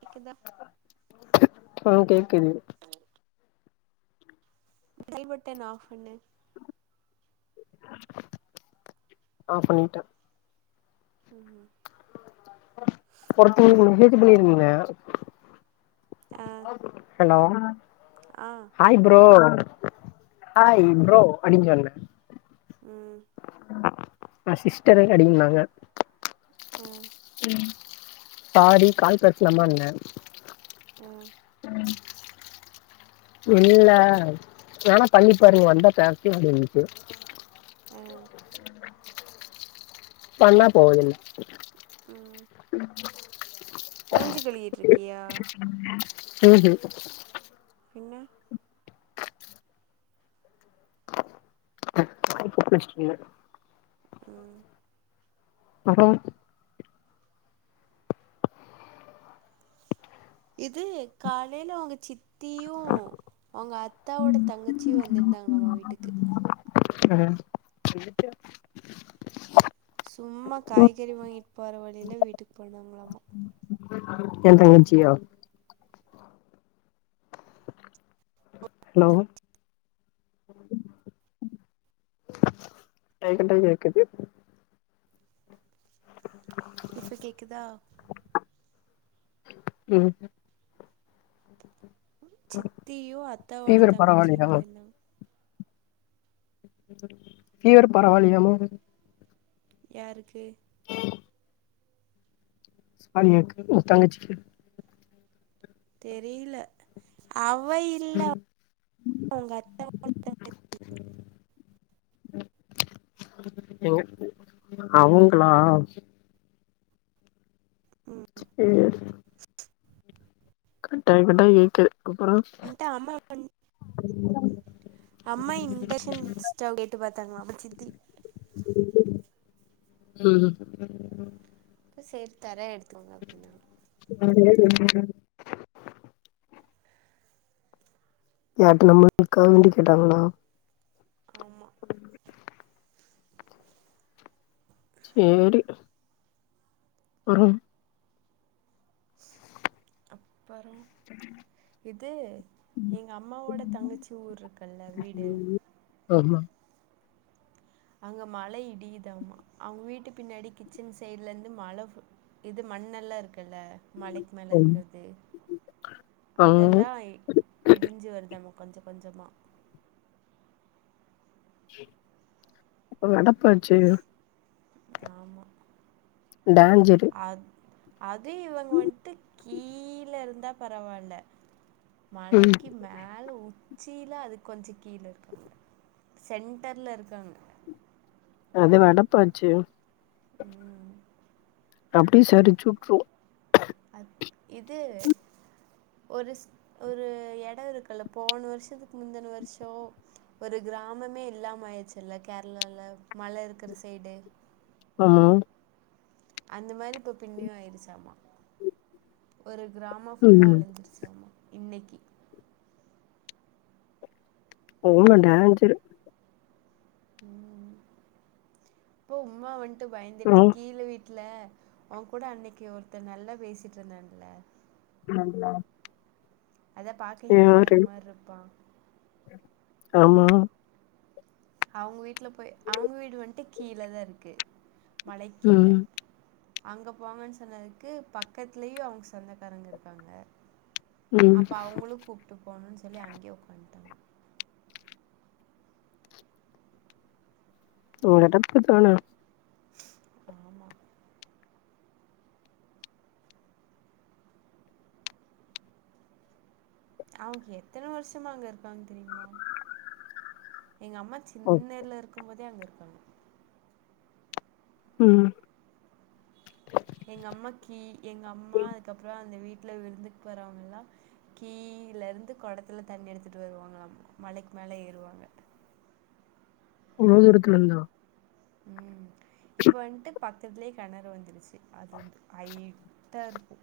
கேக்குதா ஆ கேக்குது சைட் பட்டன் ஆஃப் பண்ணு ஆஃப் பண்ணிட்ட ம் [unintelligible] ஆ ஹலோ அ ஹாய் ப்ரோ ஹாய் ப்ரோ அப்டீன்னு சொன்னே அ ஆ சிஸ்டருக்கு அடிங்கனாங்க அ சாரி கால் பேசலாமான ஆ இல்ல வேனா பண்ணி பாரு வந்தா பேசலா அப்டினுச்சு அ பண்ணா போதுனு ம் மூஞ்சி கழிவிட்டு இருக்கியா ம் ஹு பின்ன [unintelligible] ம் அப்றோ இது காலைல அவுங்க சித் தியு அவுங்க அத்தாவோட தங்கச்சியு வந்திருந்தாங்க நம்ம வீட்டுக்கு அ [unintelligible] சும்மா காய்கறி வாங்கிட்டு போற வழியில வீட்டுக்கு போனாங்களாமா எ தங்கச்சியா லவ்வு கட்டாய் கட்டாய் கேக்குது இப்ப கேக்குதா உம் சித்தியு அத்தாவோட ஃபீவர் தங்கச்சியு பரவாயில்லையா போயிருந்தாங்க ஃபீவர் பரவாயில்லையாமா யாருக்கு ஆலியாக்கு உங்க தங்கச்சிக்கு தெரியுல அவ இல்ல உங்க அத்த [unintelligible] எங்க அவுங்களா ம் சேரி கட்டாய் கட்டாய் கேக்குது அப்புறோ என்ட்ட அம்மா இன் அம்மா இண்டஷன்ஸ் அச்சாவ கேட்டு பாத்தாங்களாம சித்தி ம் அப்ப சேர் தர எடுத்தக்கோங்க அப்டின்னா [unintelligible] யார்ட்ட நம்ம இருக்கா வேண்டி கேட்டாங்களா ஆமா சேரி வரும் அப்பறோ இது எங்க அம்மாவோட தங்கச்சி ஊர்ருக்குல்ல வீடு ஆமா அங்க மழ இடியுதாமா அவுங்க வீட்டு பின்னாடி கிச்சன் சைடுலெந்து மழ இது மண்ணெல்லா இருக்குல்ல மலைக்கு மேல ம் இருக்கிற்து அங்க அதெல்லா இடிஞ்சு வருதாமா கொஞ்ச கொஞ்சமா அப்பவ அடப்பாச்சு ஆமா டேஞ்சரு அத் அது இவுங்க வந்ட்டு கீழ இருந்தா பரவால்ல ம் மலைக்கு மே மேல உச்சியிலா அதுக்கொஞ்ச கீழ இருக்காங்க சென்டர்ல இருக்காங்க அதுவா அடப்பாச்சு ம் அப்டே சரிச்சு உட்ரு அ இது ஒரு ஒரு எட இருக்குல்ல போனு வருஷத்துக்கு முந்தின வருஷோ ஒரு கிராமமே இல்லாம ஆயிர்ச்சுல்ல கேரளால மல இருக்கிற சைடு ஆமா அந்த மாரி இப்போ பின்னியு ஆயிருச்சாம்மா ஒரு கிராமோ ஃபுல்லா ம் அழிஞ்சிருச்சாம்மா இன்னைக்கி ஓவர் டேஞ்சரு ம் இப்போ உம்மா வந்ட்டு பயந்துட்டு ம் கீழ வீ ட்ல உங்கூட அன்னைக்கி ஒருத்தங் நல்லா பேசிட்ருந்தாங்கல ஆமா அத பாக்க ஹிந்திக்கார மாருப்பா ஆமா அவுங்க வீட்ல போய் அவுங்க வீடு வந்ட்டு கீழதா இருக்கு மலைக்கீழ ம் அங்க போங்கன் சொன்னதுக்கு பக்கத்துலயு அவுங் சொந்தக்காரங்க இருக்காங்க ம் அப்போ அவுங்களு கூப்ட்டு போணுன் சொல்லி அங்யே உக்காந்ட்டாங்க ஒ எடப்புத்தான ஆமா அவ்ங் எத்தன வருஷமா அங்க இருக்காங் தெரியுமா எங்க அம்மா சின்னதுல இருக்கும் போதே அங்க இருக்காங்க ம் எங்க அம்மா கீ எங்க அம்மா அதுக்கப்றோ அந்த வீட்ல விருந்துக் வறவங்கலா கீழ இருந்து கொடத்துல தண்ணி எடுத்துட்டு வருவாங்களாமா மலைக் மேல ஏறுவாங்க உழுர எடத்துல இருந்தா ம் இப்போ வந்ட்டு பக்கத்துலே கெணறு வந்துருச்சு அத ஐ த இருப்பு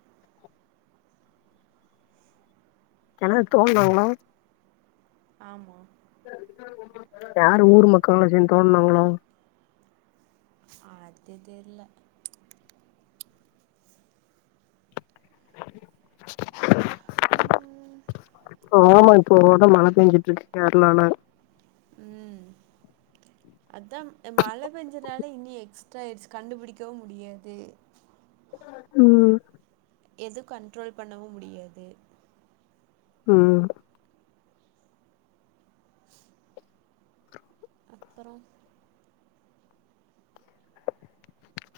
கெணறு தோண்டுனாங்களா ஆமா யாரு ஊர் மக்கள்லா சேந்து தோண்டுனாங்களா அது தெரில ஆமா இப்போ ரொம்ப மழ பேஞ்சிட்டு இருக்கு கேரளால ம் அதா ஆ மழ பேஞ்சதுனால இன்னு எக்ஸ்ட்ரா ஆயிருச்சு கண்டுபிடிக்கவு முடியாது ம் எதுவு கண்ட்ரோல் பண்ணவு முடியாது ம் அப்புறம்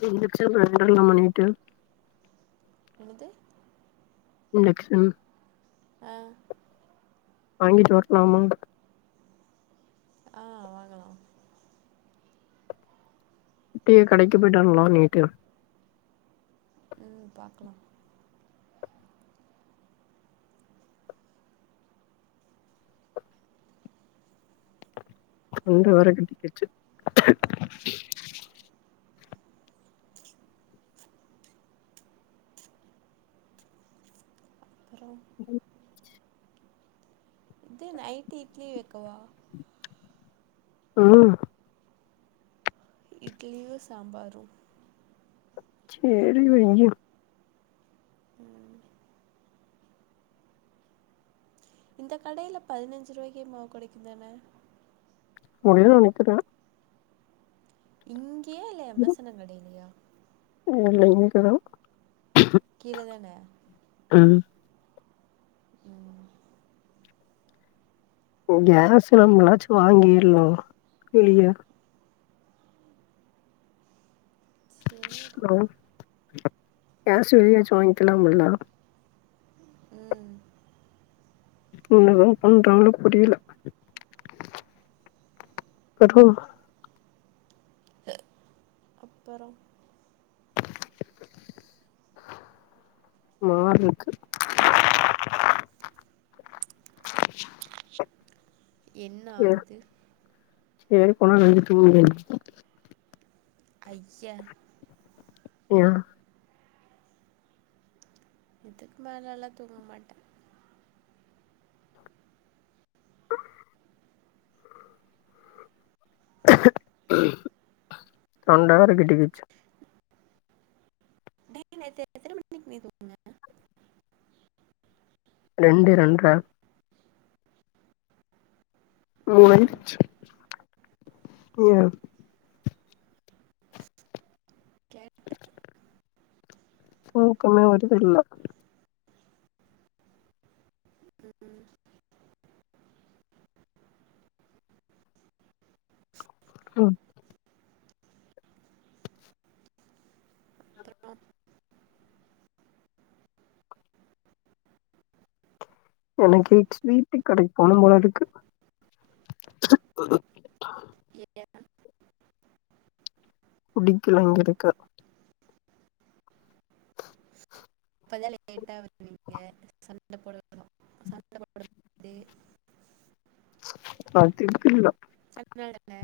இன்ஜெக்ஷன் வேண்டலா மண்ணிட்டு என்னது இன்ஜெக்ஷன் ஆ வாங்கிட்டு வர்லாமா ஆ வாங்கலா குட்டி கடைக்கு போயிட்டு வர்லா நேட்டு ம் பாக்கலா தொண்ட வேற கட்டுக்கிச்சு அப்புறம் ம் இது நைட்டு இட்லி வக்கவா ம் இட்லியு சாம்பாரு சேரி வையு ம் இந்தக் கடையில பதினஞ்சு ரூவாய்க்கே மாவு கெடைக்கும் தான முடிவு எனக்குத்தா இங்கியா இல்ல எமசனம் கடையிலையா இல்ல இங்க தா கீழ தான ம் ம் கேஸ்லா நம்மளாச்சு வாங்கிர்னு இல்லியா சரி ஹலோ கேஸ் வெளிய ஆச்சி வாங்கிக்கலாமுல்ல ம் என்ன லவ் பண்றிங்களோ புரியல பர் ஹோம் அப்பற மாரி இருக்கு என்ன ஆகுது எவிர போனா [unintelligible] ஐய்ய [inaudible] இதுக்கு மேலேல்லா தூங்க மாட்டே ஆ தொண்டவேரே கட்டிகிச்சு டேய் நேத்து எத்தன மணிக்கு நீ தூங்குன ரெண்டு ரெண்டரே மூணு ஆயிருச்சு [inaudible] தூக்கமே வருதில்லே கேட்டேன் ம் அப்புறம் எனக்கு ஸ்வீட் கடைக்கு போனு போல இருக்கு ஏன் புடிக்கல இங்க இருக்க இப்ப தா லேட்டா வந்திங்க சண்ட போடு போது பதிப்பு இல்ல [unintelligible]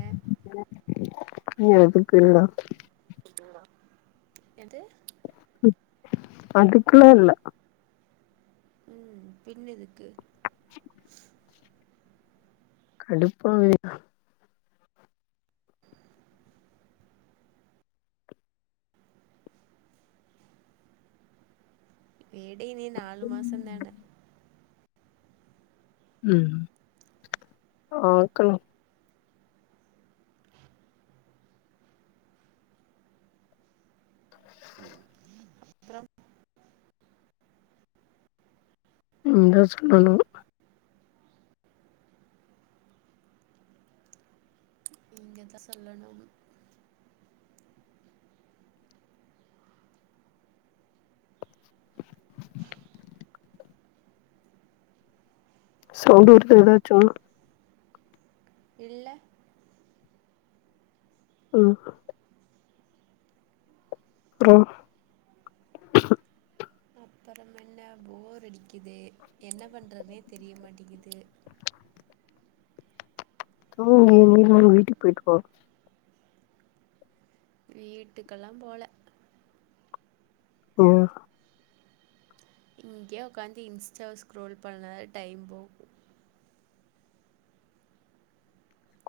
எதுக்கு இல்ல போய்டிங்களா எது அதுக்குலா ‌‌ இல்ல பின்னு எதுக்கு கடுப்பாவீங்க விடு இனி நாலு மாசோ தானே ம் பாக்கலா அப்புறம் நீ தா சொல்லணு நீங்க தா சொல்லணு சவுண்ட் வருதா எதாச்சு இல்ல ம் அப்றோ அப்றோ என்ன போர் அடிக்குது என்ன பண்ணுறதுனே தெரிய மாட்டேங்கிது அம்மு நீ வேணுனா உங்க வீட்டுக்கு போயிட்டு வா வீட்டுக்கெல்லா போலே [inaudible] இங்கே உக்காந்து இன்ஸ்டாவ ஸ்கூரோல் பண்ணதா டைம் போகு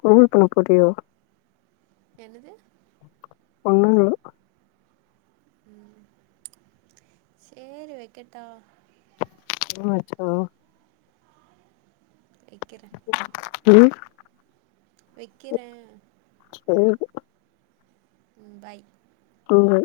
ஸ்கூரோல் பண்ண போறியோ என்னது ஒன்னு இல்ல ம் சேரி வைக்கட்டா ஆமா வெச்சிக்கனு வெக்கிரே ம் வெக்கிறே செரி விடு ம் பாய் ம்